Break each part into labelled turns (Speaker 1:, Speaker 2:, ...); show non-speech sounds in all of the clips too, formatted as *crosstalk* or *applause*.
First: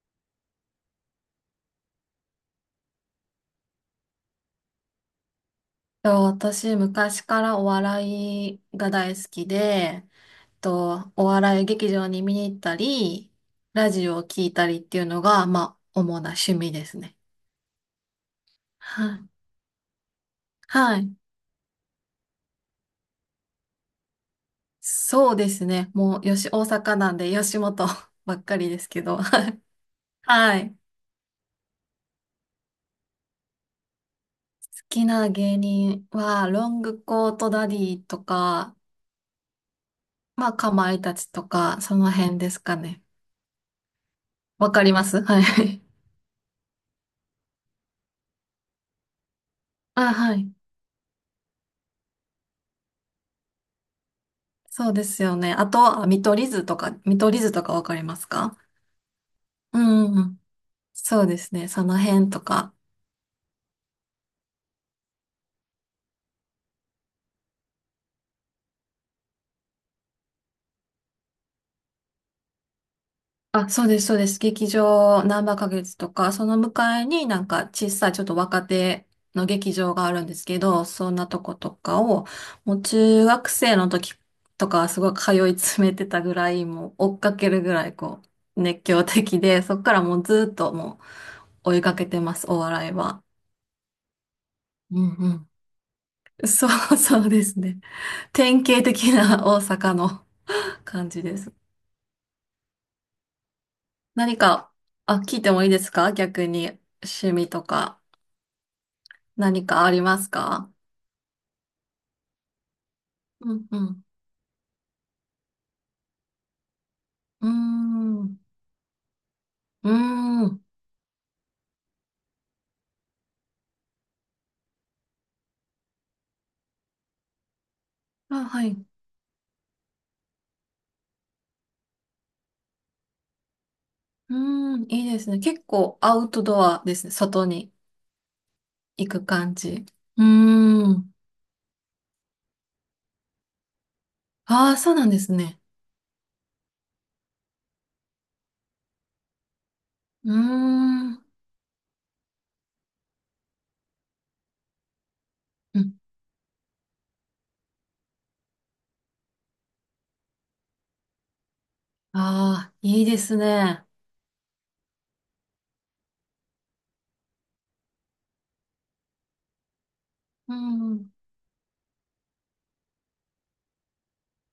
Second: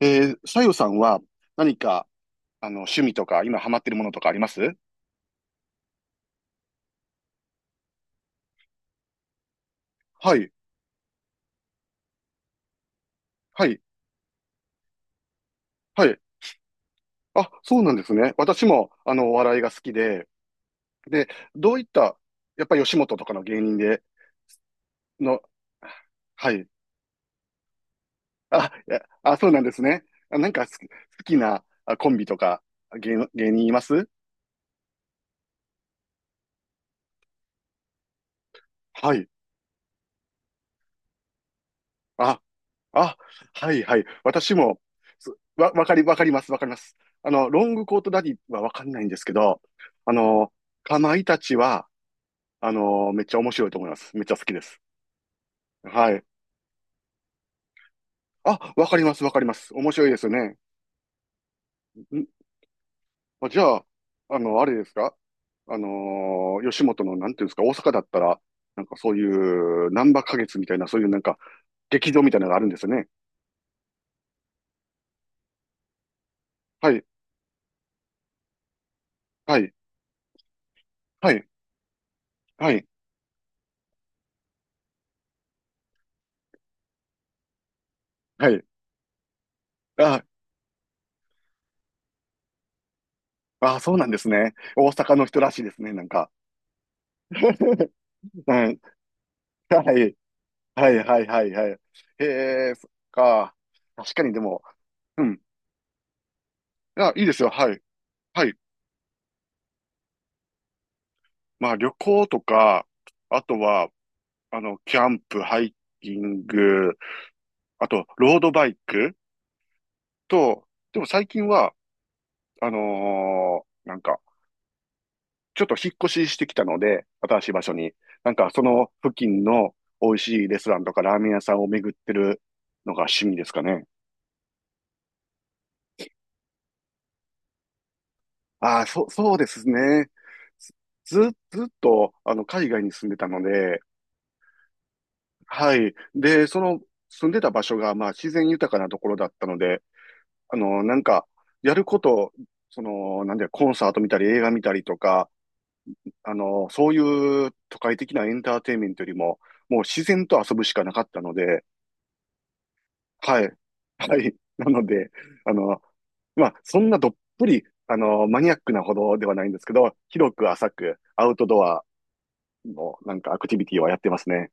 Speaker 1: さよさんは何か、趣味とか、今ハマってるものとかあります？
Speaker 2: 私、昔からお笑いが大好きで、
Speaker 1: はい、
Speaker 2: お笑い劇場に見に行ったり、
Speaker 1: はい、
Speaker 2: ラジオを聞いたりっていうのが、まあ、主
Speaker 1: はい。
Speaker 2: な趣味ですね。
Speaker 1: あ、そうなんですね。私も、
Speaker 2: はい。
Speaker 1: お笑いが好きで、
Speaker 2: はい。
Speaker 1: で、どういった、やっぱ吉本とかの芸人で、
Speaker 2: そう
Speaker 1: の、
Speaker 2: ですね。もう、
Speaker 1: は
Speaker 2: 大
Speaker 1: い。
Speaker 2: 阪なんで、吉本 *laughs* ばっか
Speaker 1: あ、
Speaker 2: りです
Speaker 1: いや、
Speaker 2: けど。
Speaker 1: あ、そうなんですね。
Speaker 2: *laughs*
Speaker 1: あ、なん
Speaker 2: は
Speaker 1: か
Speaker 2: い。好
Speaker 1: 好きなあコンビとか、芸人います？
Speaker 2: きな芸人は、ロングコートダディとか、
Speaker 1: はい。
Speaker 2: まあ、かまいたちとか、その辺
Speaker 1: あ、
Speaker 2: ですかね。
Speaker 1: あ、はいはい。私
Speaker 2: わ
Speaker 1: も、
Speaker 2: かります、
Speaker 1: す
Speaker 2: は
Speaker 1: わ、
Speaker 2: い。
Speaker 1: わかり、わかります、わかります。ロングコートダディはわかんないんですけど、
Speaker 2: *laughs*
Speaker 1: あ
Speaker 2: あ、は
Speaker 1: の、
Speaker 2: い。
Speaker 1: かまいたちは、めっちゃ面白いと思います。めっちゃ好きです。
Speaker 2: そうですよね。あと
Speaker 1: は
Speaker 2: 見
Speaker 1: い。
Speaker 2: 取り図とか、見取り図とかわかりますか？
Speaker 1: あ、わかります、わかります。
Speaker 2: う
Speaker 1: 面
Speaker 2: ん
Speaker 1: 白い
Speaker 2: う
Speaker 1: で
Speaker 2: んう
Speaker 1: すよ
Speaker 2: ん。
Speaker 1: ね。
Speaker 2: そうですね。その辺
Speaker 1: ん
Speaker 2: とか。
Speaker 1: あ、じゃあ、あれですか？あの吉本の、なんていうんですか？大阪だったら、なんかそういう、なんば花月みたいな、そういうなんか、劇場みたいなのがあるんですよね。
Speaker 2: あ、そうです、そうです。劇場、ナンバ花月とか、その向
Speaker 1: は
Speaker 2: か
Speaker 1: い、
Speaker 2: いになんか小さいちょっと若手の
Speaker 1: は
Speaker 2: 劇
Speaker 1: い、
Speaker 2: 場があるんですけど、そんな
Speaker 1: は
Speaker 2: と
Speaker 1: い、
Speaker 2: ことかを、
Speaker 1: は
Speaker 2: もう
Speaker 1: い、
Speaker 2: 中学生の時とかはすごい通い詰めてたぐらい、もう追っかけるぐらい
Speaker 1: はい。
Speaker 2: 熱狂的で、そっからもう
Speaker 1: あ、
Speaker 2: ずっともう追いかけてます、お笑いは。
Speaker 1: ああ、そうなんですね。大
Speaker 2: う
Speaker 1: 阪
Speaker 2: ん
Speaker 1: の人らしいで
Speaker 2: う
Speaker 1: すね、なんか。
Speaker 2: ん。そうですね。
Speaker 1: *laughs*
Speaker 2: 典
Speaker 1: はい。
Speaker 2: 型的な大
Speaker 1: は
Speaker 2: 阪
Speaker 1: い。
Speaker 2: の
Speaker 1: はい、
Speaker 2: 感
Speaker 1: は
Speaker 2: じ
Speaker 1: い、
Speaker 2: で
Speaker 1: はい、
Speaker 2: す。
Speaker 1: はい。へえ、そっか。確かに
Speaker 2: 何
Speaker 1: でも、
Speaker 2: か、あ、
Speaker 1: う
Speaker 2: 聞
Speaker 1: ん。
Speaker 2: いてもいいですか、逆に？
Speaker 1: あ、いいで
Speaker 2: 趣
Speaker 1: す
Speaker 2: 味
Speaker 1: よ。
Speaker 2: と
Speaker 1: はい。
Speaker 2: か
Speaker 1: はい。
Speaker 2: 何かありますか？
Speaker 1: まあ、旅行とか、あ
Speaker 2: う
Speaker 1: と
Speaker 2: んう
Speaker 1: は、
Speaker 2: ん。
Speaker 1: キャンプ、ハイキング、
Speaker 2: うー
Speaker 1: あと、ロー
Speaker 2: ん。
Speaker 1: ドバイク
Speaker 2: うーん。
Speaker 1: と、でも最近は、なんか、ちょっと引っ越ししてきたので、新しい場所に。なん
Speaker 2: あ、
Speaker 1: か、そ
Speaker 2: はい。う
Speaker 1: の付近の美味しいレストランとかラーメン屋さんを巡ってるのが趣味ですかね。
Speaker 2: ーん。いいですね。結構アウトドアですね。外に
Speaker 1: ああ、そ
Speaker 2: 行
Speaker 1: う、
Speaker 2: く
Speaker 1: そうで
Speaker 2: 感
Speaker 1: す
Speaker 2: じ。
Speaker 1: ね。
Speaker 2: う
Speaker 1: ず、
Speaker 2: ーん。
Speaker 1: ずずっと、海外に住んでたので、
Speaker 2: ああ、そうなんですね。
Speaker 1: はい。で、その、住んでた場所が、まあ、自然豊かなところだったので、
Speaker 2: うー
Speaker 1: なん
Speaker 2: ん。
Speaker 1: か、やること、その、なんだよ、コンサート見たり、映画見たりとか、
Speaker 2: うん。
Speaker 1: そういう都会的なエンターテインメントよりも、もう自然と遊ぶしかなかったので、
Speaker 2: ああ、いいです
Speaker 1: はい。
Speaker 2: ね。
Speaker 1: はい。なので、あの、まあ、そんなどっぷり、マニアックなほどではないんですけど、広く
Speaker 2: う
Speaker 1: 浅く
Speaker 2: ん。
Speaker 1: アウトドアの、なんかアクティビティはやってますね。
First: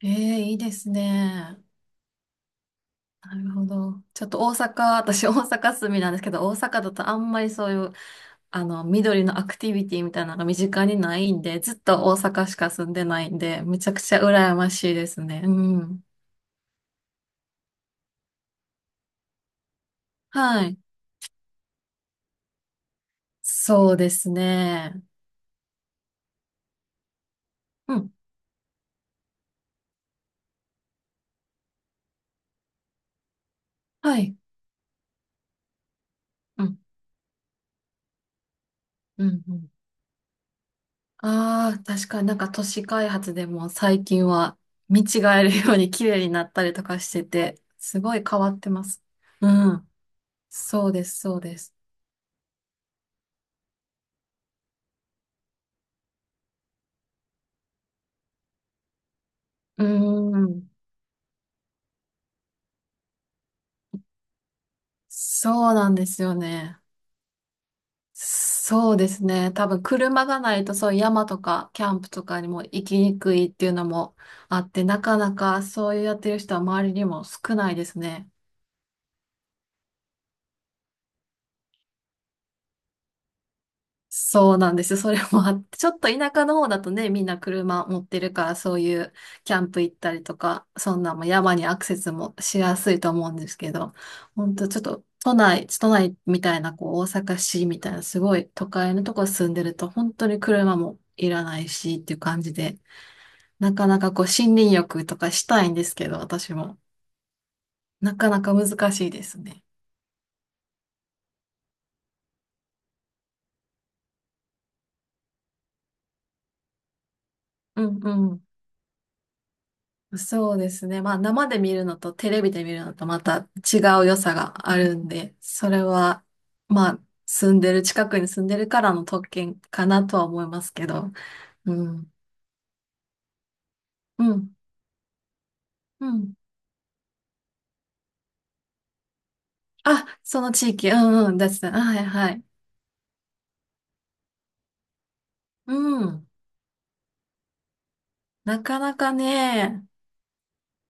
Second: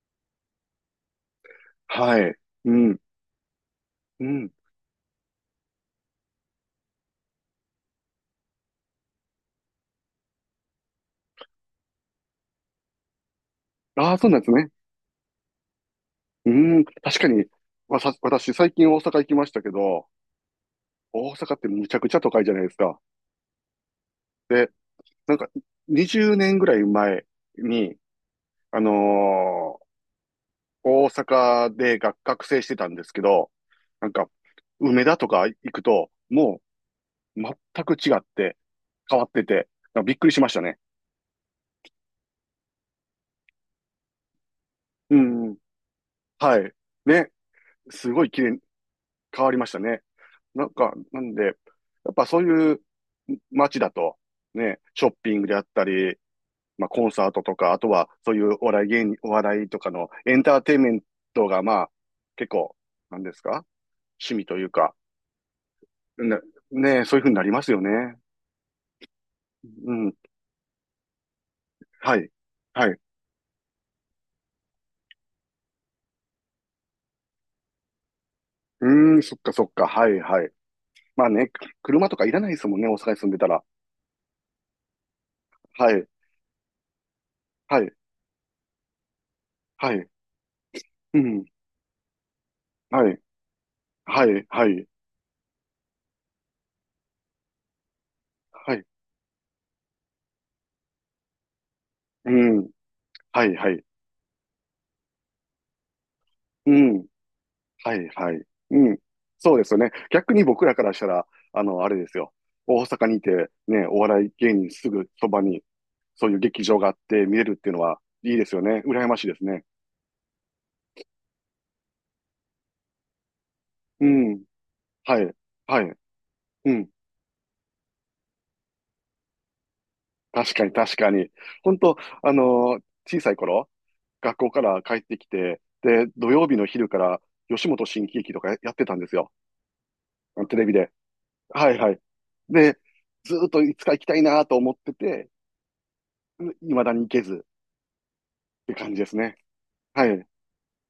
Speaker 2: ええ、いいですね。
Speaker 1: はい。うん。
Speaker 2: なるほど。ち
Speaker 1: う
Speaker 2: ょっと
Speaker 1: ん。
Speaker 2: 大阪、私大阪住みなんですけど、大阪だとあんまりそういう、あの、緑のアクティビティみたいなのが身近にないんで、ずっと大阪しか住んでないんで、めちゃく
Speaker 1: あ
Speaker 2: ち
Speaker 1: あ、
Speaker 2: ゃ
Speaker 1: そうなんです
Speaker 2: 羨
Speaker 1: ね。
Speaker 2: ましいですね。うん。
Speaker 1: うん。確かに、私、最近大阪行きましたけど、
Speaker 2: はい。
Speaker 1: 大阪ってむちゃくちゃ都会じゃないですか。
Speaker 2: そうです
Speaker 1: で、
Speaker 2: ね。
Speaker 1: なんか、20年ぐらい前に、
Speaker 2: うん。
Speaker 1: あのー大阪で学生してたんですけど、なん
Speaker 2: は
Speaker 1: か、
Speaker 2: い。
Speaker 1: 梅田とか行くと、も
Speaker 2: うん。
Speaker 1: う、全く違って、変
Speaker 2: う
Speaker 1: わっ
Speaker 2: ん。
Speaker 1: て
Speaker 2: う
Speaker 1: て、
Speaker 2: ん。
Speaker 1: なんかびっくりしましたね。
Speaker 2: ああ、確かになんか都市開発でも最近は見
Speaker 1: う
Speaker 2: 違え
Speaker 1: んうん。
Speaker 2: るように綺麗になっ
Speaker 1: は
Speaker 2: た
Speaker 1: い。
Speaker 2: りとかして
Speaker 1: ね。
Speaker 2: て、す
Speaker 1: す
Speaker 2: ごい
Speaker 1: ごい
Speaker 2: 変
Speaker 1: 綺
Speaker 2: わ
Speaker 1: 麗
Speaker 2: ってます。
Speaker 1: 変
Speaker 2: う
Speaker 1: わりました
Speaker 2: ん。
Speaker 1: ね。なん
Speaker 2: そう
Speaker 1: か、
Speaker 2: です、
Speaker 1: なん
Speaker 2: そう
Speaker 1: で、や
Speaker 2: です。
Speaker 1: っぱそういう街だと、ね、ショッピングであったり、まあコンサートとか、あとはそういうお笑い芸人、お笑いと
Speaker 2: う
Speaker 1: かのエンター
Speaker 2: ん。
Speaker 1: テインメントがまあ結構、なんですか？趣味というか、
Speaker 2: そうなんですよ
Speaker 1: ね、
Speaker 2: ね。
Speaker 1: ね、そういうふうになりますよね。
Speaker 2: そうですね。多分
Speaker 1: うん、
Speaker 2: 車がないとそういう山とかキャンプ
Speaker 1: は
Speaker 2: と
Speaker 1: い、
Speaker 2: かにも行
Speaker 1: はい。
Speaker 2: きにくいっていうのもあって、なかなかそういうやってる人は周りにも少ないですね。
Speaker 1: うーん、そっかそっか、はいはい。まあね、車とかいらないですもんね、大阪に住んでたら。
Speaker 2: そうなんですよ。それもあって、ち
Speaker 1: は
Speaker 2: ょっ
Speaker 1: い、
Speaker 2: と田舎の方だとね、みんな
Speaker 1: は
Speaker 2: 車
Speaker 1: い、
Speaker 2: 持ってるから、そういうキャンプ行
Speaker 1: は
Speaker 2: っ
Speaker 1: い、
Speaker 2: たりとか、そんな
Speaker 1: う
Speaker 2: んも
Speaker 1: ん、
Speaker 2: 山にアクセスもしやすい
Speaker 1: は
Speaker 2: と
Speaker 1: い、
Speaker 2: 思うんですけど、
Speaker 1: はい、
Speaker 2: ほん
Speaker 1: は
Speaker 2: とちょっ
Speaker 1: い、
Speaker 2: と都内みたいな、こう大阪市みたいな、すごい都
Speaker 1: はい、
Speaker 2: 会のとこ住んでると、本当に車もいらないしっていう
Speaker 1: う
Speaker 2: 感じ
Speaker 1: ん、
Speaker 2: で、
Speaker 1: はい、は
Speaker 2: な
Speaker 1: い。
Speaker 2: かなかこう森林浴とかしたいんですけど、私
Speaker 1: う
Speaker 2: も。
Speaker 1: ん。はい
Speaker 2: なか
Speaker 1: は
Speaker 2: な
Speaker 1: い。
Speaker 2: か
Speaker 1: う
Speaker 2: 難
Speaker 1: ん。
Speaker 2: しいです
Speaker 1: そう
Speaker 2: ね。
Speaker 1: ですよね。逆に僕らからしたら、あれですよ。大阪にいて、ね、お笑い芸人すぐそばに、そういう劇場があって見れるっていうの
Speaker 2: う
Speaker 1: は、いいで
Speaker 2: ん、
Speaker 1: すよね。羨ましいですね。
Speaker 2: そうですね。まあ生で見るのとテレビで見るのとまた違
Speaker 1: う
Speaker 2: う良さ
Speaker 1: ん。
Speaker 2: があるん
Speaker 1: はい。
Speaker 2: で、そ
Speaker 1: は
Speaker 2: れ
Speaker 1: い。
Speaker 2: は
Speaker 1: うん。
Speaker 2: まあ住んでる、近くに住んでるからの特権かなとは思い
Speaker 1: 確
Speaker 2: ま
Speaker 1: かに
Speaker 2: すけ
Speaker 1: 確か
Speaker 2: ど。
Speaker 1: に。
Speaker 2: う
Speaker 1: 本当
Speaker 2: ん。
Speaker 1: あのー小さい頃、
Speaker 2: う
Speaker 1: 学校
Speaker 2: ん。
Speaker 1: から帰ってきて、で、
Speaker 2: う
Speaker 1: 土
Speaker 2: ん。
Speaker 1: 曜日の昼から吉本新喜劇とかやってたんですよ。
Speaker 2: あ、その
Speaker 1: テレ
Speaker 2: 地
Speaker 1: ビ
Speaker 2: 域。
Speaker 1: で。
Speaker 2: うんうん。です
Speaker 1: は
Speaker 2: ね。て、
Speaker 1: いはい。
Speaker 2: はいはい。
Speaker 1: で、ずーっといつか行きたいなと思ってて、
Speaker 2: うん。
Speaker 1: いまだに行けず、
Speaker 2: な
Speaker 1: って
Speaker 2: か
Speaker 1: 感
Speaker 2: な
Speaker 1: じで
Speaker 2: か
Speaker 1: すね。
Speaker 2: ね、
Speaker 1: はい。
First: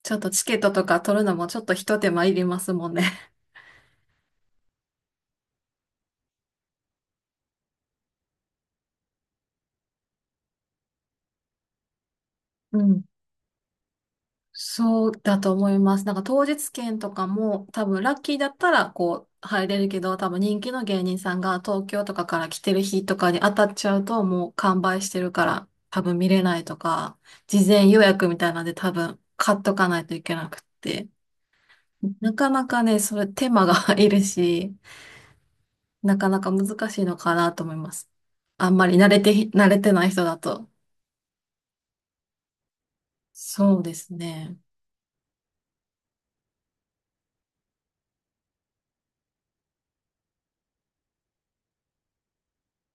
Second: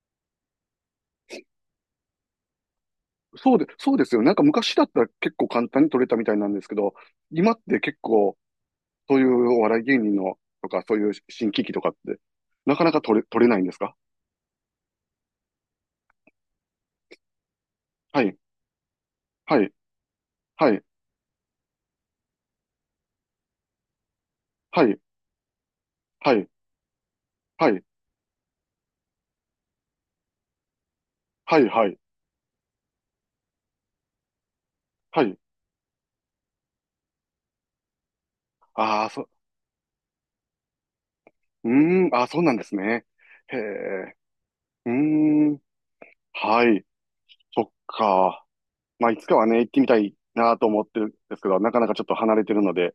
Speaker 2: ちょっとチケットとか取るのもちょっと一手間いりますもんね。
Speaker 1: そうですよ。なんか昔だったら結構簡単に取れたみたいなんですけど、今って結構、そういうお笑い芸人のとか、そういう新喜劇とかって、な
Speaker 2: う
Speaker 1: かなか
Speaker 2: ん。
Speaker 1: 取れないんですか？
Speaker 2: そうだと思います。なんか当日券とかも多分ラッ
Speaker 1: は
Speaker 2: キ
Speaker 1: い、
Speaker 2: ーだったらこう
Speaker 1: は
Speaker 2: 入
Speaker 1: い、
Speaker 2: れるけど、多分人
Speaker 1: は
Speaker 2: 気
Speaker 1: い、
Speaker 2: の芸人さんが東京とかから来てる日とかに当たっちゃうともう完
Speaker 1: はい、
Speaker 2: 売してるから多分見
Speaker 1: は
Speaker 2: れ
Speaker 1: い、
Speaker 2: ないとか、事
Speaker 1: はい、
Speaker 2: 前予約みたいなんで多分買っとかないといけなくって、
Speaker 1: はい、はい、
Speaker 2: なかなかね、それ手間が *laughs* いるし、
Speaker 1: はい。
Speaker 2: なかなか難しいのかなと思います。あんまり
Speaker 1: ああ、
Speaker 2: 慣れてない人だと。
Speaker 1: うーん、ああ、そうなんですね。へ
Speaker 2: そうです
Speaker 1: え、
Speaker 2: ね。
Speaker 1: うーん、はい、そっか。まあ、いつかはね、行ってみたいなと思ってるんですけど、なかなかちょっと離れてるので、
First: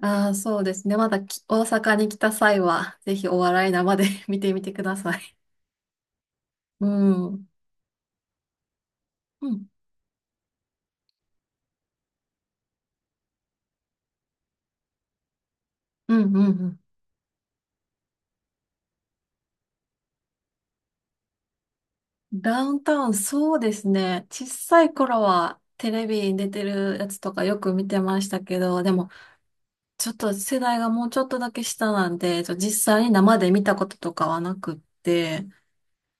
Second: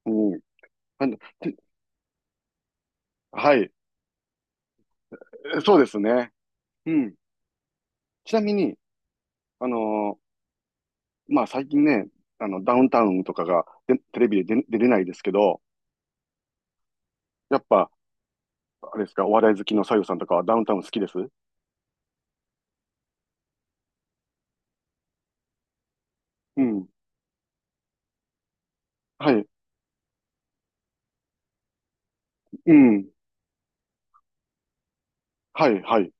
Speaker 2: ああ、
Speaker 1: うん。
Speaker 2: そうですね。
Speaker 1: な
Speaker 2: ま
Speaker 1: んで、
Speaker 2: だき大阪に来た際は、ぜひお
Speaker 1: は
Speaker 2: 笑
Speaker 1: い、
Speaker 2: い生で *laughs* 見てみてください。
Speaker 1: そうですね。
Speaker 2: う
Speaker 1: うん。
Speaker 2: ん。うん。
Speaker 1: ちなみに、
Speaker 2: う
Speaker 1: あ
Speaker 2: ん、
Speaker 1: のーまあ最近ね、ダウンタウンとかがでテレビで出れないですけど、
Speaker 2: うん、うん。
Speaker 1: やっぱ、あれですか、お笑い好きのさゆさんとかはダウンタウン好きです？
Speaker 2: ダウンタウン、そうですね。小さい頃はテレビに出
Speaker 1: う
Speaker 2: て
Speaker 1: ん。
Speaker 2: るやつとかよく見てましたけど、でも、
Speaker 1: はい。
Speaker 2: ちょっと世代がもうちょっとだけ下なんで、
Speaker 1: う
Speaker 2: 実際
Speaker 1: ん。
Speaker 2: に生で見たこととかはなくって、
Speaker 1: はい、はい。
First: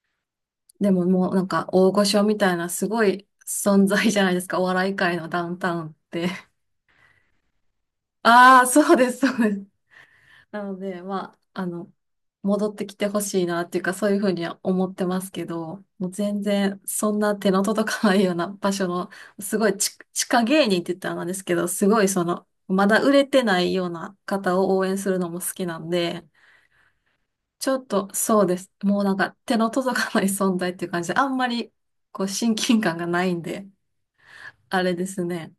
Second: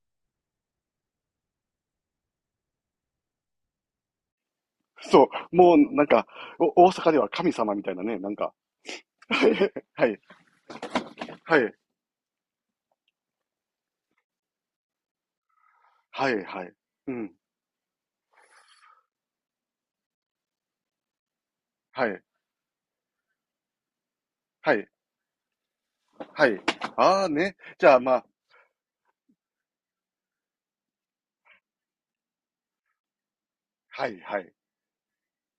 Speaker 2: でももうなんか大御所みたいなすごい存在じゃないですか。お笑い界の
Speaker 1: そ
Speaker 2: ダウ
Speaker 1: う。
Speaker 2: ンタ
Speaker 1: もう、
Speaker 2: ウンっ
Speaker 1: なんか、
Speaker 2: て。
Speaker 1: 大阪では神様みたいなね、なんか。
Speaker 2: ああ、そうです、そう
Speaker 1: は
Speaker 2: です。
Speaker 1: い、はい、
Speaker 2: なので、ま
Speaker 1: は
Speaker 2: あ、あ
Speaker 1: い、
Speaker 2: の、戻ってきてほしいなっていうか、そういうふうには思ってますけど、もう
Speaker 1: は
Speaker 2: 全
Speaker 1: い、はい。
Speaker 2: 然、
Speaker 1: う
Speaker 2: そん
Speaker 1: ん。
Speaker 2: な手の届かないような場所の、すごい地下芸人って言ったらなんですけど、すご
Speaker 1: は
Speaker 2: い
Speaker 1: い、
Speaker 2: その、まだ売れてないような方
Speaker 1: は
Speaker 2: を応
Speaker 1: い、
Speaker 2: 援するのも好きなんで、
Speaker 1: はい。ああね。
Speaker 2: ちょ
Speaker 1: じ
Speaker 2: っ
Speaker 1: ゃあ
Speaker 2: と
Speaker 1: まあ、
Speaker 2: そうです。もうなんか手の届かない存在っていう感じで、あんまりこう親近感がないんで、
Speaker 1: はい、はい。
Speaker 2: あれですね。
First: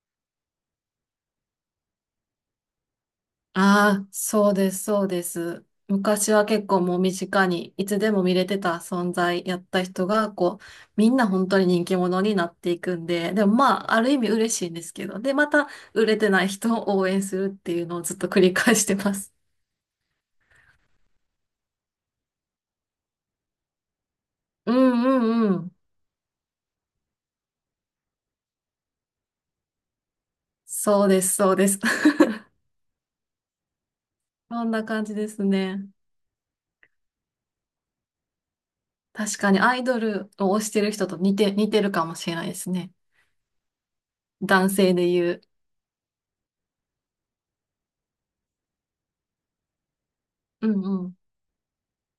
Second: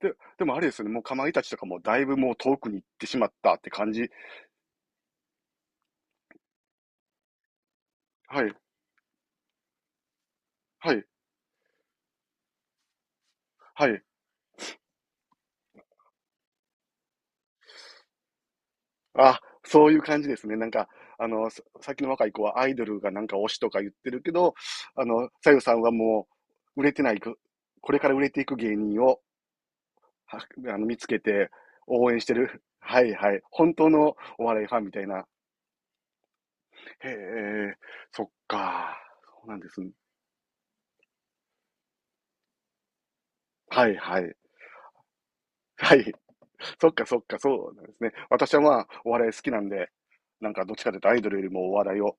Speaker 1: で、でもあれですよね、もうかまいたちとかもだいぶもう遠くに行ってしまったって感
Speaker 2: ああ、
Speaker 1: じ。
Speaker 2: そうです、そうです。昔は結構もう身近にいつでも見れ
Speaker 1: はい、
Speaker 2: てた存在やった人が、こう、
Speaker 1: はい、
Speaker 2: みんな本当に人気者になっていくんで、でもま
Speaker 1: は
Speaker 2: あ、あ
Speaker 1: い。
Speaker 2: る意味嬉しいんですけど、で、また売れてない人を応援するっていうのをずっと繰り返してます。
Speaker 1: あ、そういう感じですね。なんか、さっきの若い子はアイドルがなんか推しとか言ってるけど、
Speaker 2: *laughs* うんう
Speaker 1: さ
Speaker 2: んう
Speaker 1: ゆさ
Speaker 2: ん。
Speaker 1: んはもう、売れてないく、これから売れていく芸人を、はあの、見つ
Speaker 2: そう
Speaker 1: け
Speaker 2: です、
Speaker 1: て
Speaker 2: そうです。
Speaker 1: 応援してる。*laughs* はいはい。本当のお
Speaker 2: *laughs*
Speaker 1: 笑
Speaker 2: そ
Speaker 1: い
Speaker 2: ん
Speaker 1: ファン
Speaker 2: な
Speaker 1: みた
Speaker 2: 感
Speaker 1: い
Speaker 2: じ
Speaker 1: な。
Speaker 2: ですね。
Speaker 1: へえ、そっか。
Speaker 2: 確
Speaker 1: そう
Speaker 2: か
Speaker 1: な
Speaker 2: に
Speaker 1: んで
Speaker 2: ア
Speaker 1: す
Speaker 2: イ
Speaker 1: ね。
Speaker 2: ドルを推してる人と似てるかもしれないですね。
Speaker 1: はいはい。
Speaker 2: 男性で言う。
Speaker 1: はい。そっかそっか、そうなんですね。私はまあ、お笑い好きなんで、なんか
Speaker 2: う
Speaker 1: どっち
Speaker 2: ん
Speaker 1: かというと
Speaker 2: う
Speaker 1: ア
Speaker 2: ん。
Speaker 1: イドルよりもお笑いを、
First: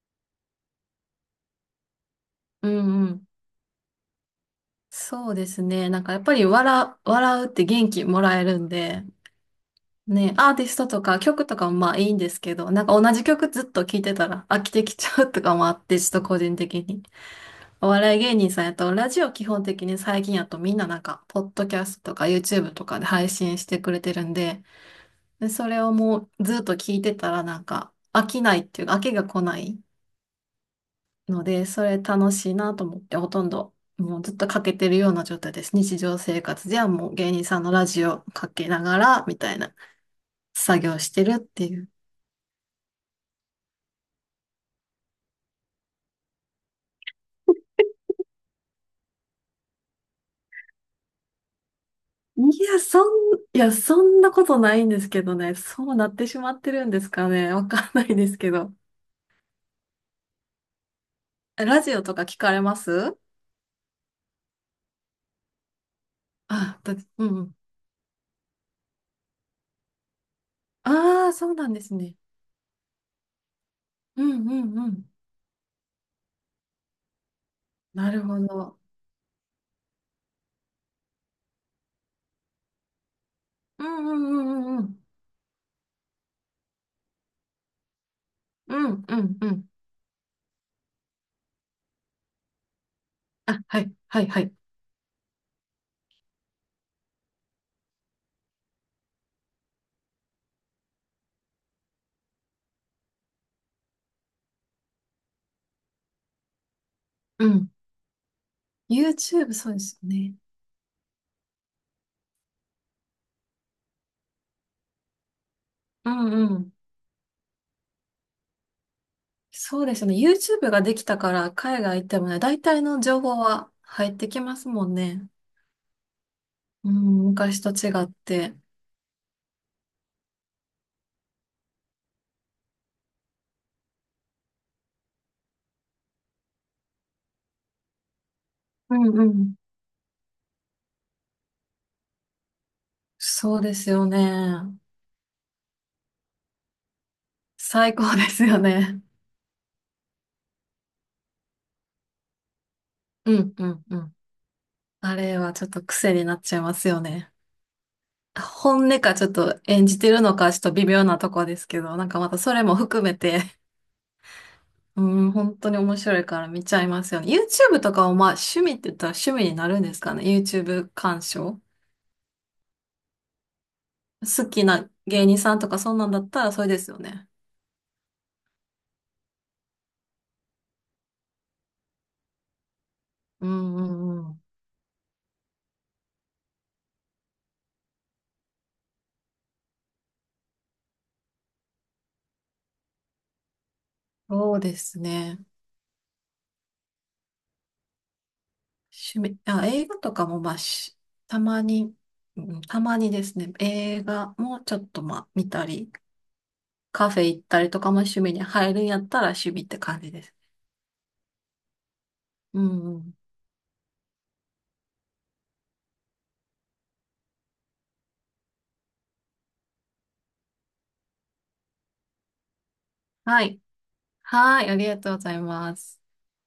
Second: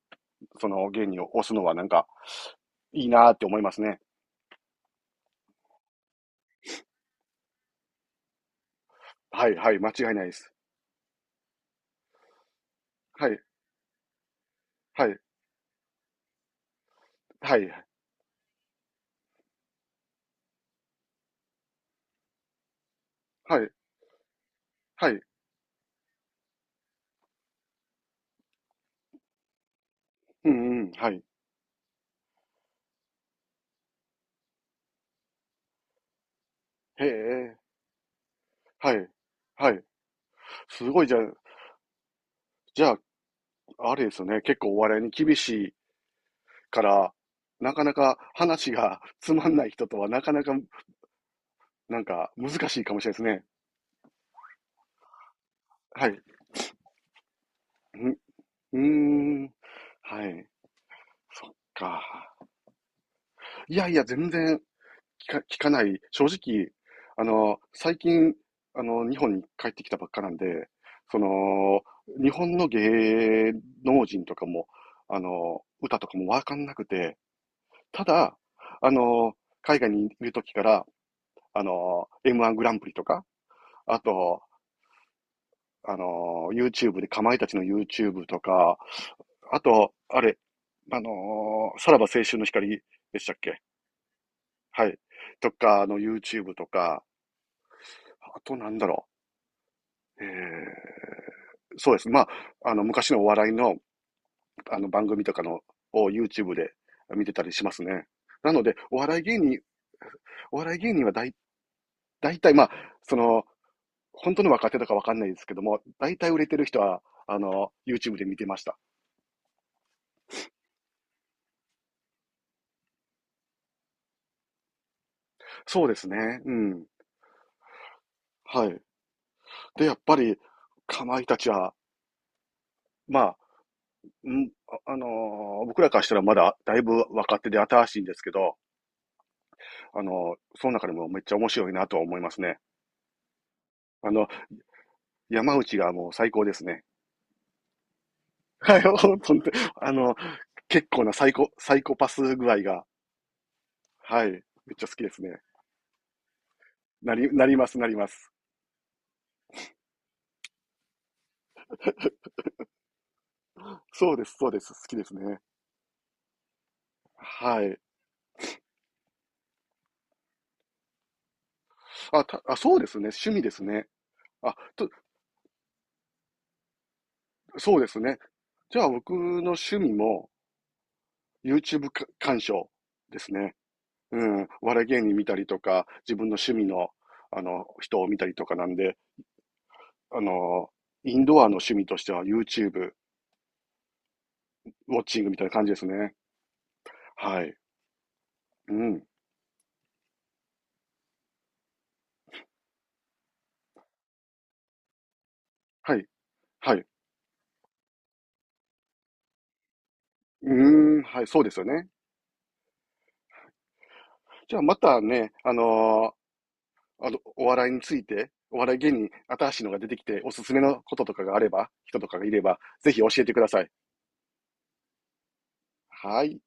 Speaker 1: その芸人を推すのはなんか、
Speaker 2: うん
Speaker 1: いい
Speaker 2: うん。
Speaker 1: なーって思いますね。
Speaker 2: そうですね。なんかやっぱり笑うって元気もらえるんで、
Speaker 1: はいはい、間違いないで
Speaker 2: ね、
Speaker 1: す。
Speaker 2: アーティストとか曲とかもまあいいんですけど、なんか同じ
Speaker 1: はい、
Speaker 2: 曲ずっと聴いてたら飽きてきち
Speaker 1: はい、
Speaker 2: ゃうとかもあって、ちょっと個人的に。
Speaker 1: はい、
Speaker 2: お笑い芸人さんやと、ラジオ基本的に最近やとみんななんか、ポッドキャストとか YouTube とかで配信
Speaker 1: は
Speaker 2: し
Speaker 1: い、
Speaker 2: てくれてるんで、
Speaker 1: はい、
Speaker 2: で、それをもうずっと聴いてたらなんか飽きないっていうか、飽きが来ない。
Speaker 1: うんうん、はい。
Speaker 2: ので、それ楽しいなと思って、ほとんどもうずっとかけてるような状態です。日常生活では
Speaker 1: へ
Speaker 2: もう芸人
Speaker 1: え、
Speaker 2: さんのラジオかけな
Speaker 1: は
Speaker 2: が
Speaker 1: い、
Speaker 2: ら、みたい
Speaker 1: は
Speaker 2: な
Speaker 1: い。
Speaker 2: 作
Speaker 1: す
Speaker 2: 業
Speaker 1: ごい、
Speaker 2: し
Speaker 1: じゃあ、
Speaker 2: てるっていう。
Speaker 1: じゃあ、あれですよね、結構お笑いに厳しいから、なかなか話がつまんない人とはなかなか、なんか難しいかもしれないです
Speaker 2: い
Speaker 1: ね。
Speaker 2: や、そんなことないんですけどね。そう
Speaker 1: は
Speaker 2: なっ
Speaker 1: い。
Speaker 2: てしまってるんですかね。わかんな
Speaker 1: ん
Speaker 2: い
Speaker 1: う
Speaker 2: ですけど。
Speaker 1: ーん。はい。そっ
Speaker 2: ラジオとか
Speaker 1: か。
Speaker 2: 聞かれます？
Speaker 1: いやいや、全然聞かない、正直、
Speaker 2: うん。
Speaker 1: 最近、日本に帰ってきたばっかなんで、そ
Speaker 2: ああ、そうなんで
Speaker 1: の、
Speaker 2: すね。
Speaker 1: 日本の芸能
Speaker 2: う
Speaker 1: 人とか
Speaker 2: んう
Speaker 1: も、
Speaker 2: んうん。
Speaker 1: 歌とかもわかんなくて、た
Speaker 2: なる
Speaker 1: だ、
Speaker 2: ほど。
Speaker 1: あの、海外にいる時から、M1 グランプリとか、
Speaker 2: う
Speaker 1: あ
Speaker 2: んうん
Speaker 1: と、
Speaker 2: うんうんうん。
Speaker 1: YouTube で、かまいたちの YouTube と
Speaker 2: う
Speaker 1: か、
Speaker 2: んうんう
Speaker 1: あ
Speaker 2: ん。
Speaker 1: と、あれ、さらば青春の光でしたっ
Speaker 2: あ、
Speaker 1: け？
Speaker 2: はい、はい、はい。
Speaker 1: はい。とかの YouTube とか、あとなんだろう。えーそうですねまあ、昔のお笑いの、番組とかの、を YouTube で見てた
Speaker 2: う
Speaker 1: りし
Speaker 2: ん。
Speaker 1: ますね。なので、お笑い芸
Speaker 2: YouTube、
Speaker 1: 人、
Speaker 2: そうですよね。
Speaker 1: お笑い芸人は大体、まあ、その、本当の若手とかわかんないですけども、
Speaker 2: う
Speaker 1: 大体売
Speaker 2: ん
Speaker 1: れて
Speaker 2: う
Speaker 1: る
Speaker 2: ん。
Speaker 1: 人は、YouTube で見てました。
Speaker 2: そうですね。YouTube ができたから海外行ってもね、大体の情報は入ってきますもんね。
Speaker 1: そうですね。うん。
Speaker 2: うん、昔と違って。
Speaker 1: はい。で、やっぱり、かまいたちは、まあ、ん僕らからしたらまだだいぶ若手で新しいんですけど、
Speaker 2: うんうん。
Speaker 1: その中でもめっちゃ面白いなとは思いますね。
Speaker 2: そうですよ
Speaker 1: あの、
Speaker 2: ね。
Speaker 1: 山内がもう最高ですね。
Speaker 2: 最高ですよ
Speaker 1: はい、*laughs*
Speaker 2: ね。
Speaker 1: 本当に、あの、結構なサイコパス具合が、
Speaker 2: うんうんうん。
Speaker 1: はい、めっちゃ好きで
Speaker 2: あ
Speaker 1: す
Speaker 2: れ
Speaker 1: ね。
Speaker 2: はちょっと癖になっちゃいますよね。
Speaker 1: なります、なります。
Speaker 2: 本音かちょっと演じてるのかちょっと微妙なとこですけど、なんかまたそれも含めて、
Speaker 1: そうです、そうです、好き
Speaker 2: う
Speaker 1: です
Speaker 2: ん、
Speaker 1: ね。
Speaker 2: 本当に面白いから見ちゃいますよね。
Speaker 1: はい。
Speaker 2: YouTube とかはまあ趣味って言ったら趣味になるんですかね。YouTube 鑑賞。
Speaker 1: あ、そうですね、趣味ですね。
Speaker 2: 好
Speaker 1: あ、
Speaker 2: きな
Speaker 1: と、
Speaker 2: 芸人さんとかそんなんだったらそれですよね。
Speaker 1: そうですね。じゃあ僕の趣味も YouTube か鑑賞です
Speaker 2: う
Speaker 1: ね。
Speaker 2: んう
Speaker 1: う
Speaker 2: んうん。
Speaker 1: ん、お笑い芸人見たりとか、自分の趣味の、人を見たりとかなんで、あの、インドアの趣味としては YouTube、
Speaker 2: そうで
Speaker 1: ウォ
Speaker 2: す
Speaker 1: ッチングみ
Speaker 2: ね。
Speaker 1: たいな感じですね。はい。うん。
Speaker 2: あ、映画とかもまあし、たまに、うん、たまにですね、映画もちょっとまあ見たり、
Speaker 1: はい。はい。
Speaker 2: カフェ行ったりとかも趣味に入るんやったら趣味って感じです。
Speaker 1: うーん。はい。そうですよね。
Speaker 2: うんうん。
Speaker 1: じゃあまたね、お笑いについて、お笑い芸人、新しいのが出てきて、おすすめのこととかがあれば、人とかがいれば、ぜひ教えてく
Speaker 2: は
Speaker 1: ださ
Speaker 2: い。
Speaker 1: い。
Speaker 2: はい、ありがとうございます。
Speaker 1: はい。